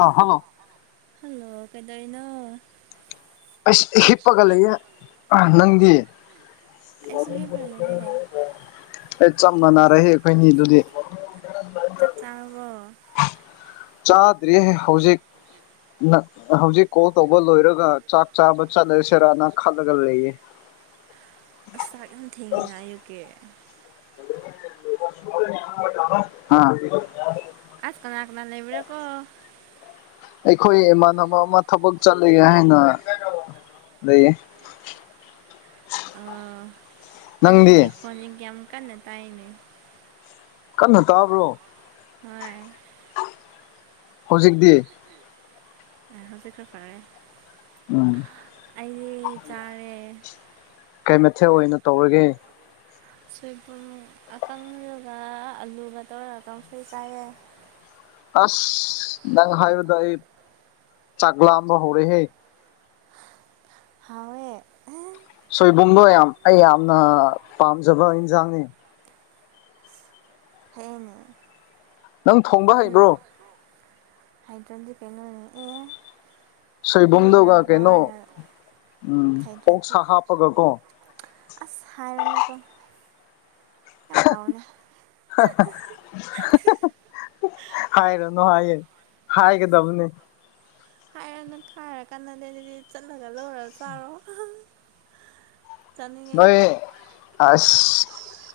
ꯑ hello hello ꯀꯦꯗꯔꯤꯅꯣ ꯑꯁ ꯍꯤꯞꯄꯒ ꯂꯩꯌꯦ ꯑ ꯅꯪꯒꯤ ꯑꯩꯁꯨ ꯍꯤꯞꯄꯒ ꯂꯩꯌꯦ ꯃ ꯑꯩ ꯆꯞ ꯃꯥꯟꯅꯔꯏ ꯑꯩꯈꯣꯏꯅꯤ ꯑꯗꯨꯗꯤ ꯋꯥ ꯆꯥꯗ꯭ꯔꯤꯌꯦ ꯍꯧꯖꯤꯛ ꯅ ꯍꯧꯖꯤꯛ ꯀꯣꯜ ꯇꯧꯕ ꯂꯣꯏꯔꯒ ꯆꯥꯛ ꯆꯥꯕ ꯆꯠꯂꯁꯦꯔꯥꯅ ꯈꯜꯂꯒ ꯂꯩꯌꯦ [unintelligible] ꯑꯁ ꯆꯥꯛ ꯌꯥꯝ ꯊꯦꯡꯉꯤꯅ ꯑꯌꯨꯛꯀꯤꯦ ꯑꯥ ꯑꯁ ꯀꯅꯥ ꯀꯅꯥ ꯂꯩꯕꯤꯔꯀꯣ ꯑꯩꯈꯣꯏ ꯏꯃꯥꯟꯅꯕ ꯑꯃ ꯊꯕꯛ ꯆꯠꯂꯒꯦ ꯍꯥꯏꯅ ꯂꯩꯌꯦ ꯑ ꯅꯪꯗꯤ ꯃꯅꯤꯡꯒꯤ ꯐꯣꯟꯣꯟꯂꯤꯒꯦ ꯑꯃꯨꯛ ꯀꯟꯅ ꯇꯥꯏꯅꯦ ꯀꯟꯅ ꯇꯥꯕ꯭ꯔꯣ ꯍꯣꯏ ꯍꯧꯖꯤꯦꯛ ꯗ ꯑ ꯍꯧꯖꯤꯛ ꯈꯔ ꯐꯔꯦ ꯎꯝ ꯑꯩꯗꯤ ꯆꯥꯔꯦ ꯀꯩ ꯃꯊꯦꯛ ꯑꯣꯏꯅ ꯇꯧꯔꯒꯦ ꯁꯣꯏꯕꯨꯝ ꯑꯀꯪꯒ ꯑꯂꯨꯒ ꯇꯧꯔꯒꯀ ꯁꯣꯏ ꯆꯥꯏꯑ ꯑꯁ ꯅꯪ ꯍꯥꯏꯕꯗ ꯑꯩ ꯆꯥꯛꯂꯥꯑꯝꯕ ꯍꯧꯔꯦꯍꯦ ꯍꯋꯦ ꯁꯣꯏꯕꯨꯝꯗꯣ ꯌꯥꯝ ꯑꯩ ꯌꯥꯝꯅ ꯄꯥꯝꯖꯕ ꯏꯟꯁꯥꯡꯅꯤ ꯍꯅꯦ ꯅꯪ ꯊꯣꯡꯕ ꯍꯩꯕ꯭ꯔꯣ ꯍꯥꯏꯗ꯭ꯔꯣꯟꯖꯤ ꯄꯦꯩꯅꯅꯤ ꯑꯦ ꯅꯨꯄꯤ ꯁꯣꯏꯕꯨꯝꯗꯨꯒ ꯑꯣꯏꯔꯒ ꯀꯩꯅꯣ ꯀꯃꯥꯏꯅ ꯎꯝ ꯑꯣꯛ ꯁꯥ ꯍꯥꯞꯄꯒ ꯀꯣ ꯑꯁꯥꯏꯔꯅꯀ ꯌꯥꯝ ꯍꯥꯎꯅ ꯍꯥꯏꯔꯅꯨ ꯍꯥꯏꯌꯦꯦ ꯍꯥꯏꯒꯗꯕꯅꯦ ꯍꯥꯏꯔꯅ ꯈꯥꯏꯔ ꯀꯥꯟꯟꯅꯗ ꯑꯗꯨꯗꯤ ꯆꯠꯂꯒ ꯂꯣꯏꯔ ꯆꯥꯔꯣ ꯆꯥꯅꯤꯡꯉꯦ ꯅꯣꯏ ꯑꯁ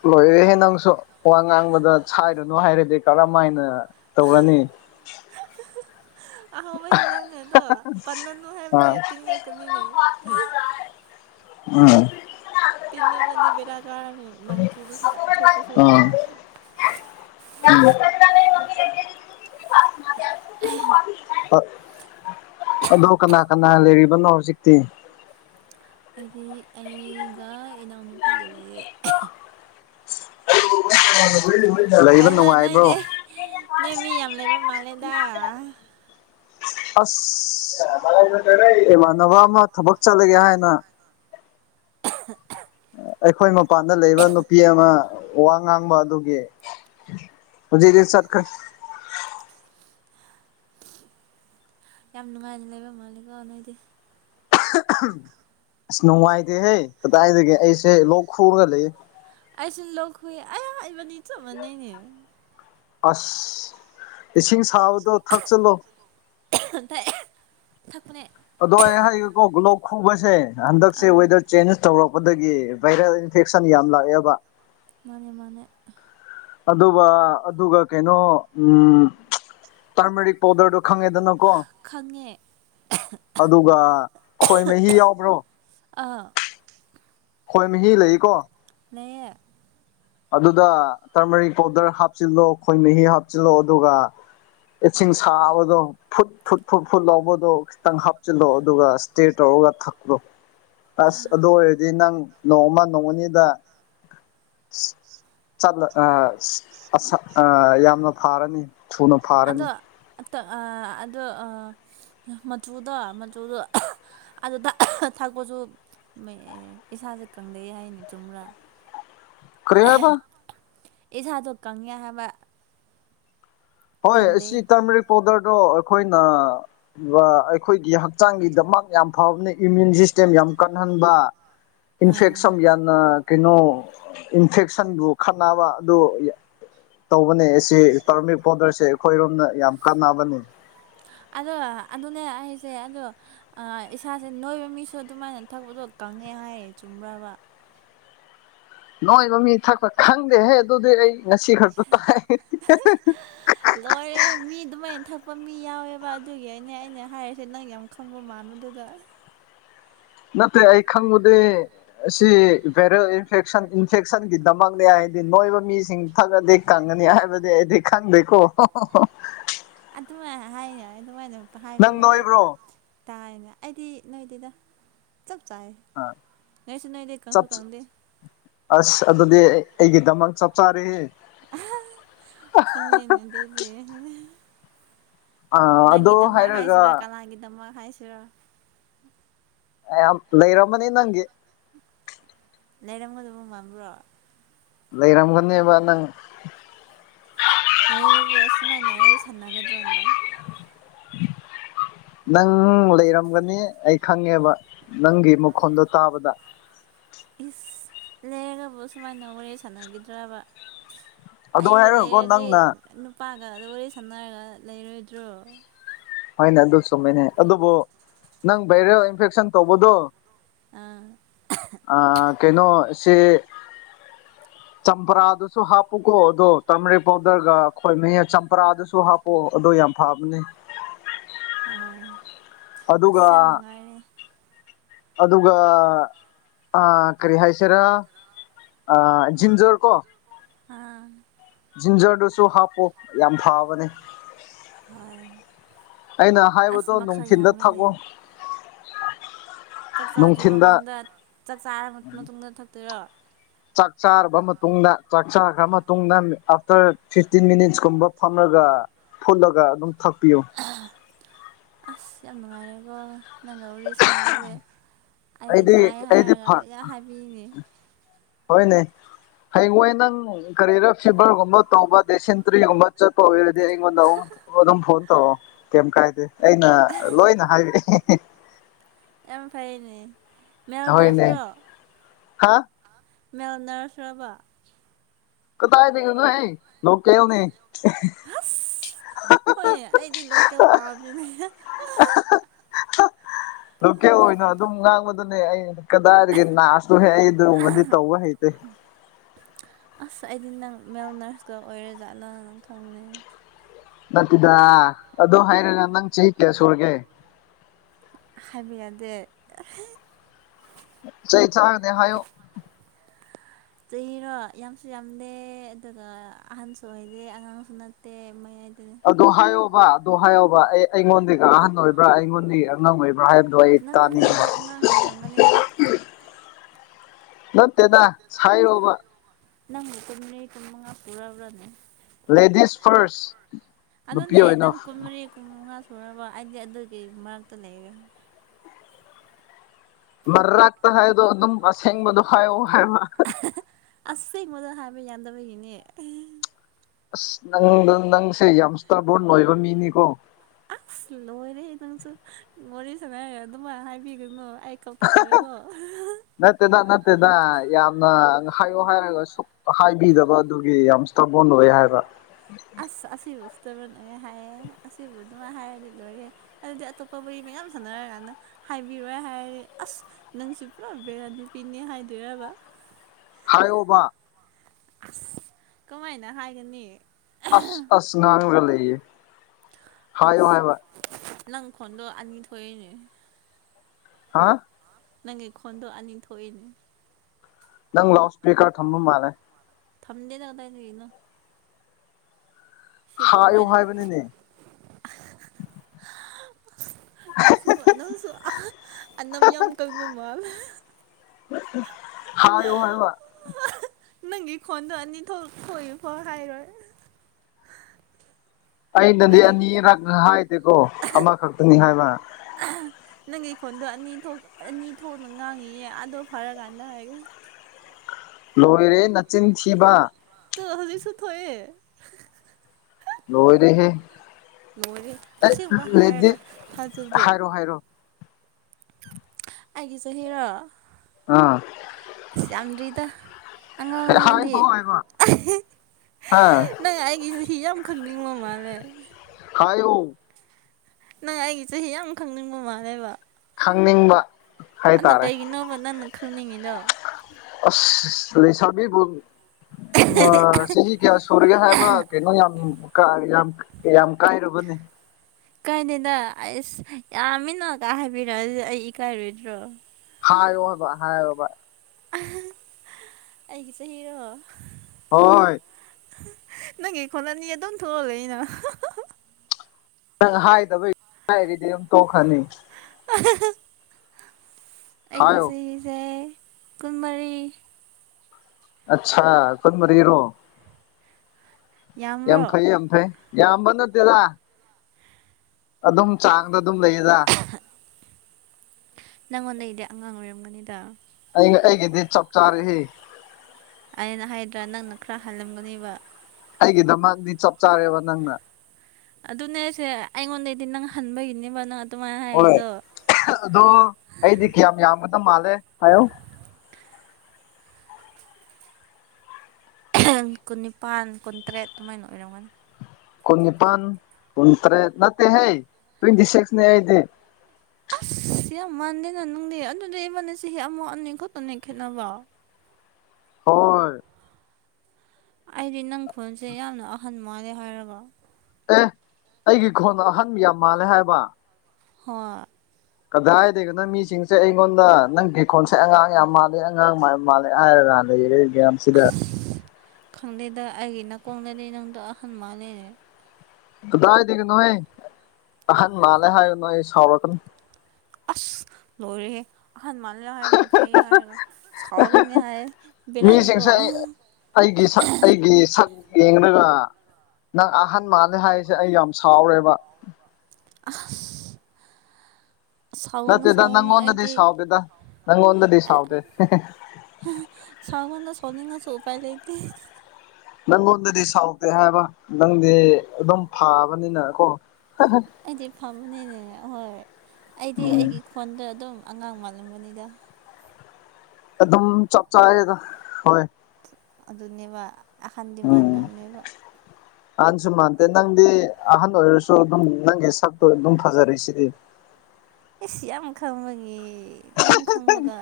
ꯂꯣꯏꯔ ꯍꯦ ꯅꯪꯁꯨ ꯋꯥ ꯉꯥꯡꯕꯗ ꯁꯥꯏꯔꯨꯅꯨ ꯍꯥꯏꯔꯗꯤ ꯀꯔꯝ ꯍꯥꯏꯅ ꯇꯧꯔꯅꯤ ꯑꯍꯕ ꯍꯤꯟꯖꯥꯡꯅꯦꯗꯣ ꯄꯜꯂꯅꯨꯡ ꯍꯥꯏꯕꯗꯦ ꯑꯥ ꯇꯤꯟꯉꯛꯀꯅꯤꯅꯦ ꯎꯝ ꯇꯤꯟꯣꯅꯗꯤ ꯕꯔꯥ ꯀꯥꯔꯅꯤ ꯅꯣꯡ ꯆꯨꯕꯁꯤꯗ ꯊꯣꯛꯄꯁꯨ ꯌꯥꯗ ꯌꯥꯝ ꯑꯗꯣ ꯀꯅꯥ ꯀꯅꯥ ꯂꯩꯔꯤꯕꯅꯣ ꯍꯧꯖꯤꯛꯇꯤ ꯍꯥꯏꯗꯤ ꯑꯩꯒ ꯏꯅꯥꯎꯃ ꯄꯤꯒꯜꯂꯤ [unintelligible] ꯂꯩꯕ ꯀꯥꯏꯩꯅꯣ ꯅꯨꯡꯉꯥꯏꯕ꯭ꯔꯣ ꯅꯪꯗꯤ ꯅꯣꯏ ꯃꯤ ꯌꯥꯝ ꯂꯩꯕ ꯃꯥꯜꯂꯦꯗ ꯑꯁ ꯑꯦꯕ ꯅꯕ ꯑꯃ ꯊꯕꯛ ꯆꯂꯒ ꯍꯥꯏꯅ [unintelligible] ꯑꯩꯈꯣꯏ ꯃꯄꯥꯟꯗ ꯂꯩꯕ ꯅꯨꯄꯤ ꯑꯃ ꯋꯥ ꯉꯥꯡꯕ ꯑꯗꯨꯒꯤ ꯍꯧꯖꯤꯛꯗꯤ ꯆꯠꯈ ꯌꯥꯝ ꯅꯨꯡꯉꯥꯏꯅ ꯂꯩꯕ ꯃꯥꯜꯂꯤꯀꯅꯗꯤ ꯑꯁ ꯅꯨꯡꯉꯥꯏꯇꯦꯍꯦ ꯀꯗꯥꯏꯗꯒꯤ ꯑꯩꯁꯦ ꯂꯣꯛ ꯈꯨꯔꯒ ꯂꯩ ꯑꯁꯅ ꯂ ꯍꯌꯦ ꯑꯕꯅꯤ ꯆ ꯃꯅꯦꯅꯦ ꯑꯁ ꯏꯁꯤꯡ ꯁꯥꯕꯗꯣ ꯊꯛꯆꯜꯂꯣ ꯊꯛꯄꯅꯦ ꯑꯗꯣ ꯑꯩ ꯍꯥꯏꯒꯦꯀꯣ ꯒ꯭ꯂꯧꯕ ꯈꯨꯕꯁꯦ ꯍꯟꯗꯛꯁꯦ ꯑꯥ ꯋꯦꯗꯔ ꯆꯦꯟꯖ ꯇꯧꯔꯛꯄ ꯑꯗꯒꯤ ꯚꯥꯏꯔꯦꯜ ꯏꯟꯐꯦꯛꯁꯟ ꯌꯥꯝ ꯂꯥꯛꯑꯦꯕ ꯃꯅꯦ ꯃꯅꯦ ꯑꯗꯨꯒ ꯑꯗꯨꯒ ꯀꯩꯅꯣ ꯎꯝ ꯇꯔꯃꯦꯔꯤꯛ ꯄꯥꯎꯗꯔꯗꯨ ꯈꯪꯉꯦꯗꯅꯣꯀꯣ ꯈꯪꯉꯦ ꯑꯗꯨꯒ ꯈꯣꯏ ꯃꯍꯤ ꯌꯥꯎꯕ꯭ꯔꯣ ꯑꯥ ꯍꯣꯏ ꯃꯤꯤ ꯂꯩꯀꯣ ꯍ꯭ꯂꯦꯛ ꯑꯗꯨꯗ ꯇꯔꯃꯔꯤꯛ ꯄꯥꯎꯗꯔ ꯍꯥꯞꯆꯤꯜꯂꯣ ꯈꯣꯏ ꯃꯍꯤ ꯍꯥꯞꯆꯤꯜꯂꯣ ꯑꯗꯨꯒ ꯏꯁꯤꯡ ꯁꯥꯕꯗꯣ ꯐꯨꯠ ꯐꯨꯠ ꯐꯨꯠ ꯐꯨꯠ ꯂꯥꯎꯧꯕꯗꯣ ꯈꯤꯇꯪ ꯍꯥꯞꯆꯤꯜꯂꯣ ꯑꯗꯨꯒ ꯏꯁꯇꯦ ꯇꯧꯔ ꯑꯣꯒꯗ ꯊꯥꯛꯂꯣ ꯑꯁ ꯑꯗꯨ ꯑꯣꯏꯔꯗꯤ ꯅꯪ ꯅꯣꯡꯃ ꯅꯣꯡ ꯑꯅꯤꯗ ꯂ ꯌꯥꯝꯅ ꯐꯥꯔꯅꯤ ꯊꯨꯅ ꯑꯗꯣ ꯐꯥꯔꯅꯤ ꯑꯗꯣ ꯃꯆꯨꯗꯣ ꯃꯆꯨꯗꯣ ꯑꯗꯨ ꯊꯛꯄꯁꯨ ꯑꯦ ꯏꯁꯥꯁꯦ ꯀꯪꯗꯩ ꯍꯥꯏꯅꯤ ꯆꯨꯝꯕ꯭ꯔꯥ ꯀꯔꯤ ꯍꯥꯏꯕ ꯏꯁꯥꯗꯣ ꯀꯪꯉꯦ ꯍꯥꯏꯕ ꯍ ꯁꯤ ꯀꯪꯗꯩ ꯇꯔꯃꯔꯛ ꯄꯧꯗ ꯑꯗꯣ ꯑꯩꯈꯣꯏꯅ ꯑꯩꯈꯣꯏꯒꯤ ꯍꯛꯆꯥꯡꯒꯤꯗꯃꯛ ꯌꯥꯝ ꯐꯕꯅ ꯏꯃ꯭ꯌꯨꯟ ꯁꯤꯁꯇꯦꯝ ꯌꯥꯝ ꯑꯥ ꯀꯟꯍꯟꯕꯟꯦꯛꯁ ꯌꯥꯝꯅ ꯀꯩꯅꯣ ꯏꯟꯐꯦꯛꯁꯟꯕꯨ ꯈꯠꯅꯕ ꯑꯗꯨ ꯇꯧꯕꯅꯦ ꯑꯁꯤ ꯇꯔꯃꯤꯛ ꯄꯥꯎꯗꯔꯁꯦ ꯑꯩꯈꯣꯏꯔꯣꯝꯅ ꯌꯥꯝ ꯀꯥꯟꯅꯕꯅꯤ ꯑꯗꯣ ꯑꯗꯨꯅꯦ ꯑꯩꯁꯦ ꯑꯗꯣ ꯏꯁꯥꯁꯦ ꯅꯣꯏꯕ ꯃꯤꯁꯨ ꯑꯗꯨꯃꯥꯏꯅ ꯊꯛꯄꯗꯣ ꯐꯪꯉꯦ ꯍꯥꯏꯌꯦ ꯆꯨꯝꯕ꯭ꯔꯕ ꯅꯣꯏ ꯃꯃꯤ ꯊꯛꯄ ꯈꯪꯗꯦꯍꯦ ꯑꯗꯨꯗꯤ ꯑꯩ ꯅꯁꯤ ꯈꯔꯄ ꯇꯥꯏ ꯑꯄ ꯃꯤ ꯌꯥꯎꯋꯦꯕ ꯑꯗꯨꯒꯤ ꯑꯅꯦ ꯑꯩꯅ ꯍꯥꯏꯔꯤꯁꯦ ꯅꯪ ꯌꯥꯝ ꯈꯪꯕ ꯃꯥꯟꯕꯗꯨꯗ ꯅꯠꯇꯦ ꯑꯩ ꯈꯪꯕꯗꯤ ꯑꯁꯤ ꯚꯥꯏꯔꯦꯜꯁꯟ ꯏꯟꯐꯦꯛꯁꯟꯒꯤꯗꯃꯛꯅꯦ ꯍꯥꯏꯗꯤ ꯅꯣꯏꯕ ꯃꯤꯁꯤꯡ ꯊꯛꯑꯗꯤ ꯀꯪꯉꯅꯤ ꯍꯥꯏꯕꯗꯤ ꯑꯩ ꯗꯤ ꯈꯪꯗꯀꯣ ꯑꯗꯨꯃꯥꯏꯅ ꯍꯥꯏꯅꯤ ꯑꯗꯨꯃꯥꯏꯅ ꯍꯥꯏꯕꯗꯣ ꯅꯪ ꯑꯩ ꯅꯣꯏꯕ꯭ꯔꯣ ꯇꯥꯏꯅꯦ ꯑꯩꯗꯤ ꯅꯅꯥꯗꯤꯗ ꯆꯞ ꯆꯥꯦ ꯉꯅꯥꯏꯁꯨ ꯅꯅꯥꯏꯗꯦ ꯀꯪꯁꯨ ꯆꯞ ꯀꯪꯗꯦ ꯑꯁ ꯑꯗꯨꯗꯤ ꯑꯩꯒꯤ ꯗꯃꯥꯡ ꯆꯞ ꯆꯥꯔꯦꯦ ꯐꯪꯗꯦ ꯃ ꯗꯒ ꯑꯥ ꯑꯗꯨ ꯅꯪꯒꯤꯗꯃꯛ ꯍꯥꯏꯔꯒ ꯍꯥꯏꯁꯤꯔꯥ ꯀꯂꯥꯒꯤꯗꯃꯛ ꯍꯥꯏꯁꯤꯔꯥ ꯌꯥꯝ ꯂꯩꯔꯝꯕꯅꯤ ꯅꯪꯒꯤꯦ ꯂꯩꯔꯝꯒꯗꯕ ꯃꯝꯕ꯭ꯔꯣ ꯂꯩꯔꯝꯒꯅꯦꯕ ꯅꯪ ꯑꯩ ꯔꯔꯕ ꯁꯃꯥꯏꯅ ꯋꯥꯔꯤꯔꯦ ꯁꯥꯟꯅꯒꯗ꯭ꯔꯣꯅꯦ ꯅꯪ ꯂꯩꯔꯝꯒꯅꯤ ꯑꯩ ꯈꯪꯉꯦꯕ ꯅꯪꯒꯤ ꯃꯈꯣꯟꯗꯣ ꯇꯥꯕꯗ ꯏꯁ ꯂꯩꯔꯒꯕꯨ ꯁꯨꯃꯥꯏꯅ ꯋꯥꯔꯤ ꯁꯥꯟꯅꯈꯤꯗ꯭ꯔꯕ ꯑꯗꯨ ꯑꯩꯁꯨ ꯍꯥꯏꯔꯒꯀꯣ ꯂꯩꯔꯗꯤ ꯅꯪꯅ ꯅꯨꯄꯥꯒ ꯋꯥꯔꯤ ꯁꯥꯟꯅꯔꯒ ꯂꯩꯔꯣꯏꯗ꯭ꯔꯣ ꯍꯣꯏꯅꯦ ꯑꯗꯨ ꯆꯨꯝꯃꯦꯅꯦ ꯑꯗꯨꯕꯨ ꯅꯪ ꯚꯥꯏꯔꯦꯜ ꯏꯟꯐꯦꯛꯁꯟ ꯇꯧꯕꯗꯣ ꯑꯥ ꯑ ꯀꯩꯅꯣ ꯁꯤ ꯆꯝꯄꯔꯥꯗꯨꯁꯨ ꯍꯥꯞꯄꯨꯀꯣ ꯑꯗꯣ ꯇꯃꯔꯤ ꯄꯥꯎꯗꯔꯒ ꯑꯩꯈꯣꯏ ꯃꯤ ꯆꯝꯄꯔꯥꯗꯨꯁꯨ ꯍꯥꯞꯄꯨ ꯑꯗꯣ ꯌꯥꯝ ꯐꯥꯕꯅꯦ ꯍ ꯑꯦ ꯅꯨꯡꯉꯥꯏꯅꯦꯦ ꯑꯗꯨꯒ ꯀꯔꯤ ꯍꯥꯏꯁꯤꯔꯥ ꯑ ꯖꯤꯟꯖꯔ ꯀꯣ ꯑꯥ ꯖꯤꯟꯖꯔꯗꯨꯁꯨ ꯍꯥꯞꯄꯣ ꯌꯥꯝ ꯐꯥꯕꯅꯦ ꯍ ꯑꯩꯅ ꯍꯥꯏꯕꯗꯣ ꯅꯨꯡꯊꯤꯜꯗ ꯊꯛꯑꯣ ꯌꯥꯝꯃꯦꯅꯦ ꯆꯥꯛꯆꯥꯗꯨꯏ ꯅꯨꯡꯊꯤꯟꯗ ꯃꯃꯥꯡꯗ ꯆꯥꯛꯆꯥ ꯍꯥꯏ ꯃꯇꯨꯡꯗ ꯊꯛꯇꯣꯏꯔꯣ ꯆꯥꯛ ꯆꯥꯔꯕ ꯃꯇꯨꯡꯗ ꯆꯥꯛ ꯆꯥꯈ꯭ꯔ ꯃꯇꯨꯡꯗ ꯑꯥꯐꯇꯔ ꯐꯤꯐꯇꯤꯟ ꯃꯤꯅꯤꯠꯁꯀꯨꯝꯕ ꯐꯝꯂꯒ ꯐꯨꯜꯂꯒ ꯑꯗꯨꯝ ꯊꯛꯄꯤꯌꯨ ꯑꯁ ꯌꯥꯝ ꯅꯨꯡꯉꯥꯏꯔꯦꯀꯣ ꯅꯪ ꯉꯧꯔꯤꯁꯦ ꯁꯅꯕꯁꯦ ꯑꯩꯅ ꯑꯩꯗꯤ ꯅꯥꯏ ꯑꯩꯗꯤ ꯍꯥꯏꯔꯒ ꯐ ꯌꯥꯝ ꯍꯥꯏꯕꯤꯔꯤꯅꯦ ꯍꯣꯏꯅꯦ ꯍꯌꯦꯡꯣꯏ ꯅꯪ ꯀꯔꯤꯔ ꯐꯤꯚꯔꯒꯨꯝꯕ ꯇꯧꯕ ꯗꯦꯁꯦꯟꯇ꯭ꯔꯤꯒꯨꯝꯕ ꯆꯠꯄ ꯑꯣꯏꯔ ꯌꯦꯣꯟ ꯐꯣꯟ ꯀꯩ ꯀꯥꯏꯗꯦ ꯑꯩꯅ ꯂꯣꯏꯅ ꯍꯥꯏꯔꯏ ꯐꯅꯦ ꯃꯌꯥꯝꯅꯁꯨ꯭ꯔꯣ ꯍꯥꯥ ꯃꯦꯜꯅꯔꯈ꯭ꯔꯕ ꯀꯗꯥꯏꯅꯤ ꯑꯣꯅꯣ ꯍꯥꯏ ꯂ ꯍꯧꯅꯦ ꯑꯁ ꯍꯣꯏ ꯑꯩꯗꯤ ꯂꯣꯀꯦꯜ ꯄꯥꯝꯃꯤꯅꯦ ꯂꯣꯀꯦꯜ ꯑꯣꯏꯅ ꯑꯗꯨꯝ ꯉꯥꯡꯕꯗꯨꯅꯦ ꯑꯩ ꯀꯗꯥꯏꯗꯒꯤ ꯅꯥꯁꯨꯇ ꯍꯦꯛ ꯑꯩ ꯑꯗꯨꯃꯗꯤ ꯇꯧꯕ ꯍꯩꯇꯦ ꯑꯁ ꯑꯩꯗꯤ ꯅꯪ ꯃꯦꯜ ꯅꯔꯁꯀ ꯑꯣꯏꯔꯦꯖꯥꯠꯅ ꯅꯪ ꯈꯪꯅꯩ ꯅꯠꯇꯤꯗꯥ ꯑꯗꯣ ꯍꯥꯏꯔꯒ ꯅꯪ ꯆ ꯀꯦ ꯁꯣꯔꯒꯦ ꯍꯥꯏꯕ ꯌꯥꯗꯦ ꯆꯍꯤ ꯊꯥꯒꯗ ꯍꯥꯏꯣ ꯆꯔꯣ ꯌꯥꯝꯁꯨ ꯌꯥꯝꯗꯦ ꯑꯗꯨꯒ ꯑꯍꯟꯁꯨ ꯑꯣꯏꯗꯦ ꯑꯉꯥꯡꯁꯨ ꯅꯠꯇꯦ ꯃꯌꯥ ꯑꯗꯣ ꯍꯥꯏꯌꯣꯕ ꯑꯣ ꯍꯥꯏꯌꯣꯕ ꯑꯩ ꯑꯩꯉꯣꯟꯗꯒꯤꯒ ꯑꯍꯟ ꯑꯣꯏꯕ꯭ꯔꯥ ꯑꯩꯉꯣꯟꯗꯒꯤ ꯑꯉꯥꯡ ꯑꯣꯏꯕ꯭ꯔꯥ ꯍꯥꯏꯕꯗꯣ ꯑꯩ ꯅꯪꯉꯣꯟꯗ ꯇꯥꯅꯤꯡꯕ ꯏꯗꯤ ꯑꯉꯥꯡ ꯑꯣꯏꯔꯝꯒꯅꯤꯗ ꯅꯠꯇꯦꯗꯥ ꯁꯥꯏꯔꯣꯕ ꯅꯪ ꯀꯨꯝꯩ ꯀꯨꯝꯃꯉꯥ ꯄꯨꯔꯕꯨꯔꯥꯅꯤ ꯂꯦꯗꯤꯁ ꯐꯥꯔꯁ ꯅꯨꯄꯤ ꯑꯣꯏꯅ ꯊꯔꯕ ꯑꯩꯗꯤ ꯑꯗꯨꯒꯤ ꯃꯔꯛꯇ ꯂꯩꯔꯦ ꯃꯔꯥꯛꯇ ꯍꯥꯏ ꯑꯗꯨꯣ ꯑꯗꯨꯝꯁ ꯍꯦꯡꯡ ꯃꯗꯨ ꯍꯥꯏꯥꯏ ꯑꯦꯡꯕꯗ ꯍꯥꯏꯕ ꯌꯥꯗꯕꯒꯤꯅꯦ ꯑꯁ ꯅꯪꯗ ꯅꯪꯁꯦ ꯌꯥꯝ ꯏꯁꯇꯥꯔꯕꯣꯔꯟ ꯑꯣꯏꯕ ꯃꯤꯅꯤꯀꯣ ꯑꯁ ꯂꯣꯏꯔꯦ ꯅꯪꯁꯨ ꯃꯣꯔꯦ ꯁꯉꯥꯏꯔꯦ ꯑꯗꯨꯃ ꯍꯥꯏꯕꯤꯒꯅꯨ ꯑꯀ ꯀꯇꯕꯗꯣ ꯅꯠꯇꯦꯗ ꯅꯠꯇꯦꯗ ꯌꯥꯝꯅ ꯍꯥꯏꯌꯣ ꯍꯥꯏꯔꯒ ꯍꯥꯏꯕꯤꯗꯕ ꯑꯗꯨꯒꯤ ꯌꯥꯝꯇꯕꯣꯟꯗꯣꯛꯑꯦ ꯍꯥꯏꯕ ꯑꯁ ꯑꯁꯤ ꯁ ꯇꯔ ꯅꯦ ꯍꯦ ꯑ ꯅ ꯍꯗꯤ ꯂꯣꯏꯦ ꯑꯗꯨ ꯑꯇꯣꯞꯄꯕꯨ ꯌꯥꯝ ꯁꯥꯟꯅꯔꯀꯥꯟꯅ ꯍꯥꯏꯕꯤꯔꯣꯏ ꯍꯥꯏꯔꯦ ꯑꯁ ꯅꯪꯁꯤ ꯄꯨꯂꯥ ꯕꯦꯔꯥꯠ ꯅꯨꯄꯤꯅꯦ ꯍꯥꯏꯗꯣꯏꯔꯕ ꯍꯥꯏ ꯑꯣꯕ ꯀꯃꯥꯏꯅ ꯍꯥꯏꯒꯅꯤ ꯍ ꯋꯥ ꯍꯥꯏ ꯋꯥ ꯅꯪꯈꯣꯟꯗꯣ ꯑꯅꯤ ꯊꯣꯛꯑꯏꯅꯦ ꯍꯥ ꯅꯪ ꯈꯣꯟꯗ ꯑꯅꯤ ꯊꯣꯛꯑꯅꯦ ꯅꯪ ꯂꯥꯎ ꯏꯁꯄꯤꯀꯔ ꯊꯝꯝꯕ ꯃꯥꯅꯦꯦ ꯊꯝꯗꯦ ꯂꯗ ꯀꯅ ꯍꯥꯏꯌꯨ ꯀꯃꯥꯏꯅ ꯍꯥꯏꯕꯅꯤꯅꯦ ꯪꯁꯨ ꯅꯪꯁꯨ ꯑꯅꯝ ꯌꯥꯝ ꯀꯜꯕꯃꯜ ꯍꯥꯥꯎ ꯌ ꯍꯥꯏ ꯋꯥ ꯅꯪꯒꯤ ꯈꯣꯟꯗꯣ ꯑꯅꯤ ꯊꯣꯛ ꯊꯣꯛꯕꯣ ꯍꯥꯏꯔꯣꯏ ꯑꯩꯅꯗꯤ ꯅꯪꯒꯤ ꯑꯅꯤꯔꯛ ꯍꯥꯏꯗꯦꯀꯣ ꯑꯃꯈꯛꯇꯅꯤ ꯍꯥꯏꯕ ꯅꯪꯒꯤ ꯈꯣꯟꯗꯣ ꯑꯅꯤ ꯊꯣꯛ ꯑꯅꯤ ꯊꯣꯛꯅ ꯉꯥꯡꯉꯤꯌꯦ ꯑꯗꯣ ꯐꯔꯀꯥꯟꯗ ꯍꯥꯏꯒꯦ ꯂꯣꯏꯔꯦ ꯅꯆꯤꯟ ꯊꯤꯕ ꯇ ꯍꯧꯖꯤꯁꯨ ꯊꯑ ꯂꯣꯏꯔꯤꯍꯦ ꯅꯣꯏꯔ ꯑꯁꯤꯒꯨꯝꯕ ꯍꯥꯏꯔꯒ ꯐꯖꯗꯦ ꯍꯥꯏꯔꯣ ꯍꯥꯏꯔꯣ ꯑꯩꯒꯤꯁꯨ ꯍꯔꯣ ꯑꯥ ꯑꯁ ꯌꯥꯝꯗ꯭ꯔꯤꯗ ꯑꯉꯥꯡꯉꯗꯤ ꯍꯥꯏꯌꯣ ꯍꯥꯏꯕ ꯑꯥ ꯅꯪ ꯑꯩꯒꯤꯁꯦ ꯍ ꯌꯥꯝ ꯈꯪꯅꯤꯡꯕ ꯃꯃꯥꯜꯅꯦꯦ ꯈꯣ ꯅꯪ ꯑꯩꯒꯤ ꯆꯍꯤ ꯌꯥꯝ ꯈꯪꯅꯤꯡꯕ ꯃꯥꯜꯂꯦꯕ ꯈꯪꯅꯤꯡꯕ ꯑꯗ ꯍꯥꯏꯇꯥꯔꯦ ꯀꯩꯒꯤꯅꯣꯕ ꯅꯪꯅ ꯈꯪꯅꯤꯡꯉꯤꯗꯣ ꯑ ꯂꯩꯁꯥꯕꯤꯣ ꯑ ꯁꯤ ꯀꯌꯥ ꯁꯨꯔꯌꯥ ꯍꯥꯏꯕ ꯀꯩꯅꯅꯣ ꯌꯥꯝ ꯀ ꯌꯥꯝ ꯌꯥꯝ ꯀꯥꯏꯔꯨꯕꯅꯤ ꯀꯥꯏꯅꯤꯗ ꯑꯁ ꯌꯥꯝꯃꯤꯅꯇ ꯍꯥꯏꯕꯤꯔꯛꯑꯁꯦ ꯑꯩ ꯏꯀꯥꯏꯔꯨꯣꯏꯗ꯭ꯔꯣ ꯍꯥꯏ ꯍꯥꯏꯕ ꯍꯥꯏꯕ ꯑꯩꯒꯤ ꯆꯍꯤꯔꯣ ꯍꯣꯏ ꯅꯪꯒꯤ ꯈꯣꯂꯅꯤ ꯑꯗꯨꯝ ꯊꯣꯛ ꯂꯩꯅ ꯅꯪ ꯍꯥꯏꯗꯕ ꯍꯥꯏꯔꯤꯗꯤ ꯑꯗꯨꯝ ꯇꯣꯛꯈꯅꯤ [inaudible] ꯑꯩꯒꯤ ꯍꯥꯏꯌꯣ ꯆꯍꯤꯁꯦ ꯀꯨꯟꯃꯔꯤ ꯑꯆꯥꯥ ꯈꯨꯗ ꯃꯖꯤꯔꯣ ꯌꯦ ꯌꯥꯝꯕ꯭ꯔꯣ ꯐꯩ ꯌꯥꯝꯐꯩ ꯌꯥꯝꯝꯕꯟꯠꯇꯦꯂ ꯑꯗꯨꯝ ꯆꯥꯡꯗ ꯑꯗꯨꯝ ꯂꯩꯌꯦꯖꯥ ꯅꯪꯉꯣꯟꯗꯩꯗꯤ ꯑꯉꯥꯡ ꯑꯣꯏꯔꯝꯒꯅꯤꯗ ꯑꯩꯒꯤꯗꯤ ꯆꯞ ꯆꯥꯔ ꯑꯩꯅ ꯍꯥꯏꯗ꯭ꯔꯥ ꯅꯪꯅ ꯈꯔ ꯍꯥꯜꯂꯝꯒꯅꯦꯕ ꯑꯩꯒꯤꯗꯃꯗꯤ ꯆꯞ ꯆꯥꯔꯦꯕ ꯅꯪꯅ ꯑꯗꯨꯅꯦꯁꯦ ꯑꯩꯉꯣꯟꯗꯩꯗꯤ ꯅꯪ ꯍꯟꯕꯒꯤꯅꯦꯕ ꯅꯪ ꯑꯗꯨꯃꯥꯏꯅ ꯍꯣꯏ ꯍꯥꯏꯔꯤꯗꯣ ꯑꯗꯣ ꯑꯩꯗꯤ ꯀꯌꯥꯝ ꯌꯥꯝꯒꯗ ꯃꯥꯜꯂꯦ ꯍꯥꯏꯌꯣ ꯀꯨꯟꯅꯤꯄꯥꯜ ꯀꯨꯟꯇꯔꯦꯠ ꯑꯗꯨꯃꯥꯏꯅ ꯑꯣꯏꯔꯝꯒꯅꯤ ꯀꯨꯟꯅꯤꯄꯥꯟ ꯀꯨꯟ ꯇꯔꯦꯠ ꯅꯠꯇꯦ ꯍꯦ ꯇ꯭ꯋꯦꯟꯇꯤ ꯁꯤꯛꯁꯅꯦ ꯍꯥꯏꯗꯤ [inaudible] ꯑꯁ ꯌꯥꯝ ꯃꯥꯟꯗꯦꯅ ꯅꯨꯡꯗꯦ ꯑꯗꯨꯗꯤ ꯏꯃꯅ ꯆꯍꯤ ꯑꯃꯛꯑꯅꯤ ꯈꯣꯠꯇꯅꯤ ꯈꯦꯠꯅꯕ ꯍꯣꯏ ꯑꯩꯗꯤ ꯅꯪ ꯈꯣꯟꯁꯦ ꯌꯥꯝꯅ ꯑꯍꯟ ꯃꯥꯜꯂꯦ ꯍꯥꯏꯔꯕ ꯑꯦ ꯑꯩꯒꯤ ꯈꯣꯟ ꯑꯍꯟ ꯌꯥꯝ ꯃꯥꯜꯂꯦ ꯍꯥꯏꯕ ꯍ ꯀꯗꯥꯏꯗꯦꯣ ꯅꯪ ꯃꯤꯁꯤꯡꯁꯦ ꯑꯩꯉꯣꯟꯗ ꯅꯪ ꯀꯀꯣꯟꯁꯦ ꯑꯉꯥꯡ ꯌꯥꯝ ꯃꯥꯜꯂꯦ ꯑꯉꯥꯡ ꯃꯥꯜꯂꯦ ꯍꯥꯏꯔꯒ ꯑ ꯂꯩ ꯈꯪꯗꯦꯗ ꯑꯩꯒꯤ ꯅꯥꯀꯣꯡꯅꯗꯤ ꯅꯪꯗꯣ ꯑꯍꯜ ꯃꯥꯜꯂꯔꯦ ꯀꯗꯥꯏꯗꯒꯅꯣꯍꯣꯏ ꯑꯍꯟ ꯃꯥꯜꯂꯦ ꯍꯥꯏꯒꯨꯅꯣ ꯑꯩ ꯁꯥꯎꯔꯛꯀꯅ ꯑꯁ ꯂꯣꯏꯔꯦ ꯑꯍꯟ ꯃꯥꯜꯂ ꯍꯥꯏꯕꯅꯣ ꯐꯩ ꯍꯥꯏꯔꯒ ꯁꯥꯎꯔꯒꯅꯤ ꯍꯥꯏ ꯕꯤꯔꯌꯥꯅꯤꯀꯣ ꯃꯤꯁꯤꯡꯁꯦ ꯑꯩ ꯑꯩꯒꯤ ꯁ ꯑꯩꯒꯤ ꯁ ꯌꯦꯡꯒ ꯅꯪ ꯑꯍꯟ ꯃꯥꯜꯂꯦ ꯍꯥꯏꯔꯤꯁꯦ ꯑꯩ ꯌꯥꯝ ꯁꯥꯎꯔꯦꯕ ꯑ ꯅ ꯄꯦꯗ ꯅꯪꯉꯣꯟꯟꯗꯗꯤ ꯁꯥꯥꯎ ꯄꯦꯗ ꯅꯪꯉꯣꯣꯟꯗꯗꯤ ꯁꯥꯥꯎꯗ ꯁꯃꯗ ꯁꯅꯤ ꯉꯁꯨ ꯎꯥꯏ ꯂꯩꯇ ꯅꯪꯉꯣꯟꯗꯗꯤ ꯁꯥꯎꯗꯦ ꯍꯥꯏꯕ ꯅꯪꯗꯤ ꯑꯗꯨꯝ ꯐꯕꯅꯤꯅ ꯀꯣ ꯑ ꯐꯃꯅꯤꯅꯦ ꯑꯍꯣꯏ ꯑꯩꯗꯤ ꯎꯝ ꯑꯩꯒꯤ ꯈꯣꯟꯗ ꯑꯗꯨꯝ ꯑꯉꯥꯡ ꯃꯥꯜꯂꯝꯒꯅꯤꯗ ꯑꯦꯝ ꯆꯞ ꯆꯥ ꯍꯣꯏ ꯑꯗꯨꯅꯦꯕ ꯑꯍꯟꯗꯤ ꯎꯝ ꯃꯥꯟꯗꯕꯅꯦꯕ ꯑꯍꯟꯁꯨ ꯃꯥꯟꯇꯦ ꯅꯪꯗꯤ ꯑꯍꯟ ꯑꯣꯏꯔꯁꯨ ꯑꯗꯨꯝ ꯅꯪꯒꯤ ꯁꯛꯇꯨ ꯑꯗꯨꯝ ꯐꯖꯔꯛꯏꯁꯤꯗꯤ ꯎ ꯁꯤ ꯌꯥꯝ ꯈꯪꯕꯉꯦ ꯌꯥꯝ ꯈꯪꯕꯒ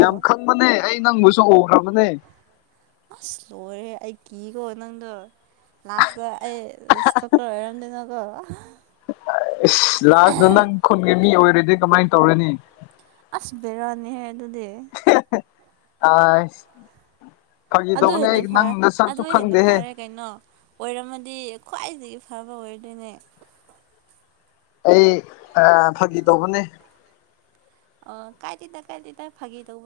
ꯌꯥꯝ ꯈꯪꯕꯅꯦ ꯑꯩ ꯅꯪꯕꯨꯁꯨ ꯎꯔꯕꯅꯦ ꯑꯁ ꯂꯣꯏꯔꯦ ꯑꯩ ꯀꯤꯀꯣ ꯅꯪꯗꯣ ꯂꯥꯁꯇ ꯑꯩ ꯑꯣꯏꯔꯅ ꯀ ꯏꯁ ꯂꯥꯁꯇ ꯅꯪ ꯈꯨꯟꯒꯤ ꯃꯤ ꯑꯣꯏꯔꯗꯤ ꯀꯃꯥꯏꯅ ꯇꯧꯔꯅꯤ ꯑꯁ ꯕꯦꯔꯥꯅꯤꯍꯦ ꯑꯗꯨꯗꯤ ꯑ ꯑꯗꯨ ꯍꯦꯟꯅ ꯐꯔꯦ ꯑꯗꯨ ꯍꯦꯟꯅ ꯐꯔꯦ ꯀꯩꯅꯣ ꯑꯣꯏꯔꯝꯃꯗꯤ ꯈ꯭ꯋꯥꯏꯗꯒꯤ ꯐꯕ ꯑꯣꯏꯗꯣꯏꯅꯦ ꯑꯩ ꯐꯥꯒꯤ ꯇꯧꯕꯅꯦ ꯑꯣ ꯀꯥꯏ ꯇꯗ ꯀꯥꯏ ꯇꯗ ꯐꯥꯤ ꯇꯧꯕ